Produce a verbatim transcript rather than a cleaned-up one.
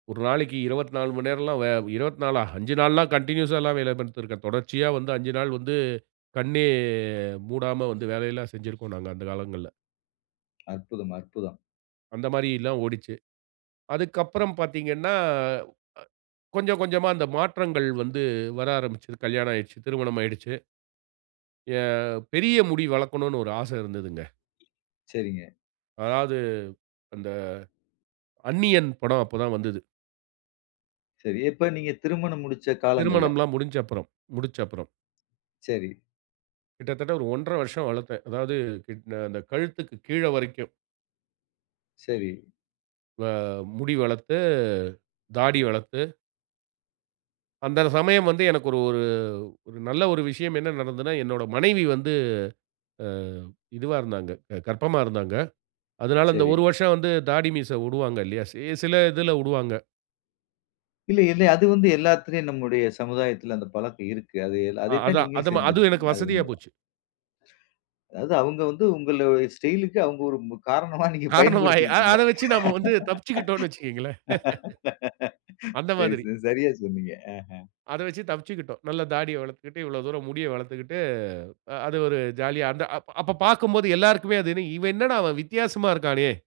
ஒரு நாளைக்கு இருபத்து நாலு மணி நேரம் எல்லாம் இருபத்து நாலஆ, அஞ்சு நாள்லாம் கன்டினியூஸா எல்லாம் வேலைப்பாத்திருக்கேன், தொடர்ச்சியா வந்து அஞ்சு நாள் வந்து கண்ணே, மூடாம வந்து வேலையெல்லாம் செஞ்சிருக்கோம் நாங்க, அந்த காலங்கள்ல. அற்புதம், அற்புதம். அந்த மாதிரி எல்லாம் ஓடுச்சு. அதுக்கு அப்புறம் பார்த்தீங்கனா, அ கொஞ்சம் கொஞ்சமா அந்த மாற்றங்கள் வந்து வர ஆரம்பிச்சுது. கல்யாணம் ஆயிடுச்சு, திருமணம் ஆயிடுச்சு. ஆ பெரிய முடி வளக்கணும்னு ஒரு ஆசை இருந்ததுங்க. செரிங்க. அதாவது, அந்த, அந்நியன் படம் அப்போ தான் வந்தது. செரி எப்ப நீங்க திருமணம் முடிச்ச காலங்கள்ல? திருமணம்லாம் முடிஞ்ச அப்புறம், முடிச்சப்பறம். செரி. கிட்டத்தட்ட ஒரு ஒன்றரை வருஷம் வளர்த்தேன், அதாவது கிட் அந்த கழுத்துக்கு கீழே வரைக்கும். செரி. வ முடி வளர்த்து, தாடி வளர்த்து. அந்த சமயம் வந்து எனக்கு ஒரு ஒரு நல்ல ஒரு விஷயம் என்ன நடந்ததுனா? என்னுடைய மனைவி வந்து ஆங் இதுவா இருந்தாங்க, அ கர்ப்பமா இருந்தாங்க. அதனால அந்த செரி. ஒரு வருஷம் வந்து தாடி மீசை விடுவாங்க இல்லையா? சி சில இதில விடுவாங்க. இல்ல இல்ல அது வந்து எல்லாத்திலயும் நம்முடைய சமுதாயத்தில அந்த பழக்கம் இருக்கு, ஆ அதை தான் அதான். நீங்க அதுவும் செஞ்சுருக்கீங்க, எனக்கு அது வசதியா உண்மைதான். போய்ச்சு. அதாது அவங்க வந்து உங்களோட ஸ்டைலுக்கு அவங்க ஒரு மு காரணமா நீங்க காரணம், அ பயன்படுத்திகிட்டிங்க. அதை வச்சு நாம வந்து தப்பிச்சுக்கிட்டோம்னு வச்சுக்கோங்களேன். அந்த சரி மாதிரி. சரி சரியா சொன்னீங்க. அத வச்சு தப்பிச்சுக்கிட்டோம். நல்ல தாடியை வளர்த்துக்கிட்டு, இவ்வளவு தூரம் முடியை வளர்த்துக்கிட்டு, அ அது ஒரு ஜாலியா. அந்த அப் அப்போ பார்க்கும்போது எல்லோருக்குமே அது இவன் என்னடா இவன் வித்தியாசமா இருக்கானே?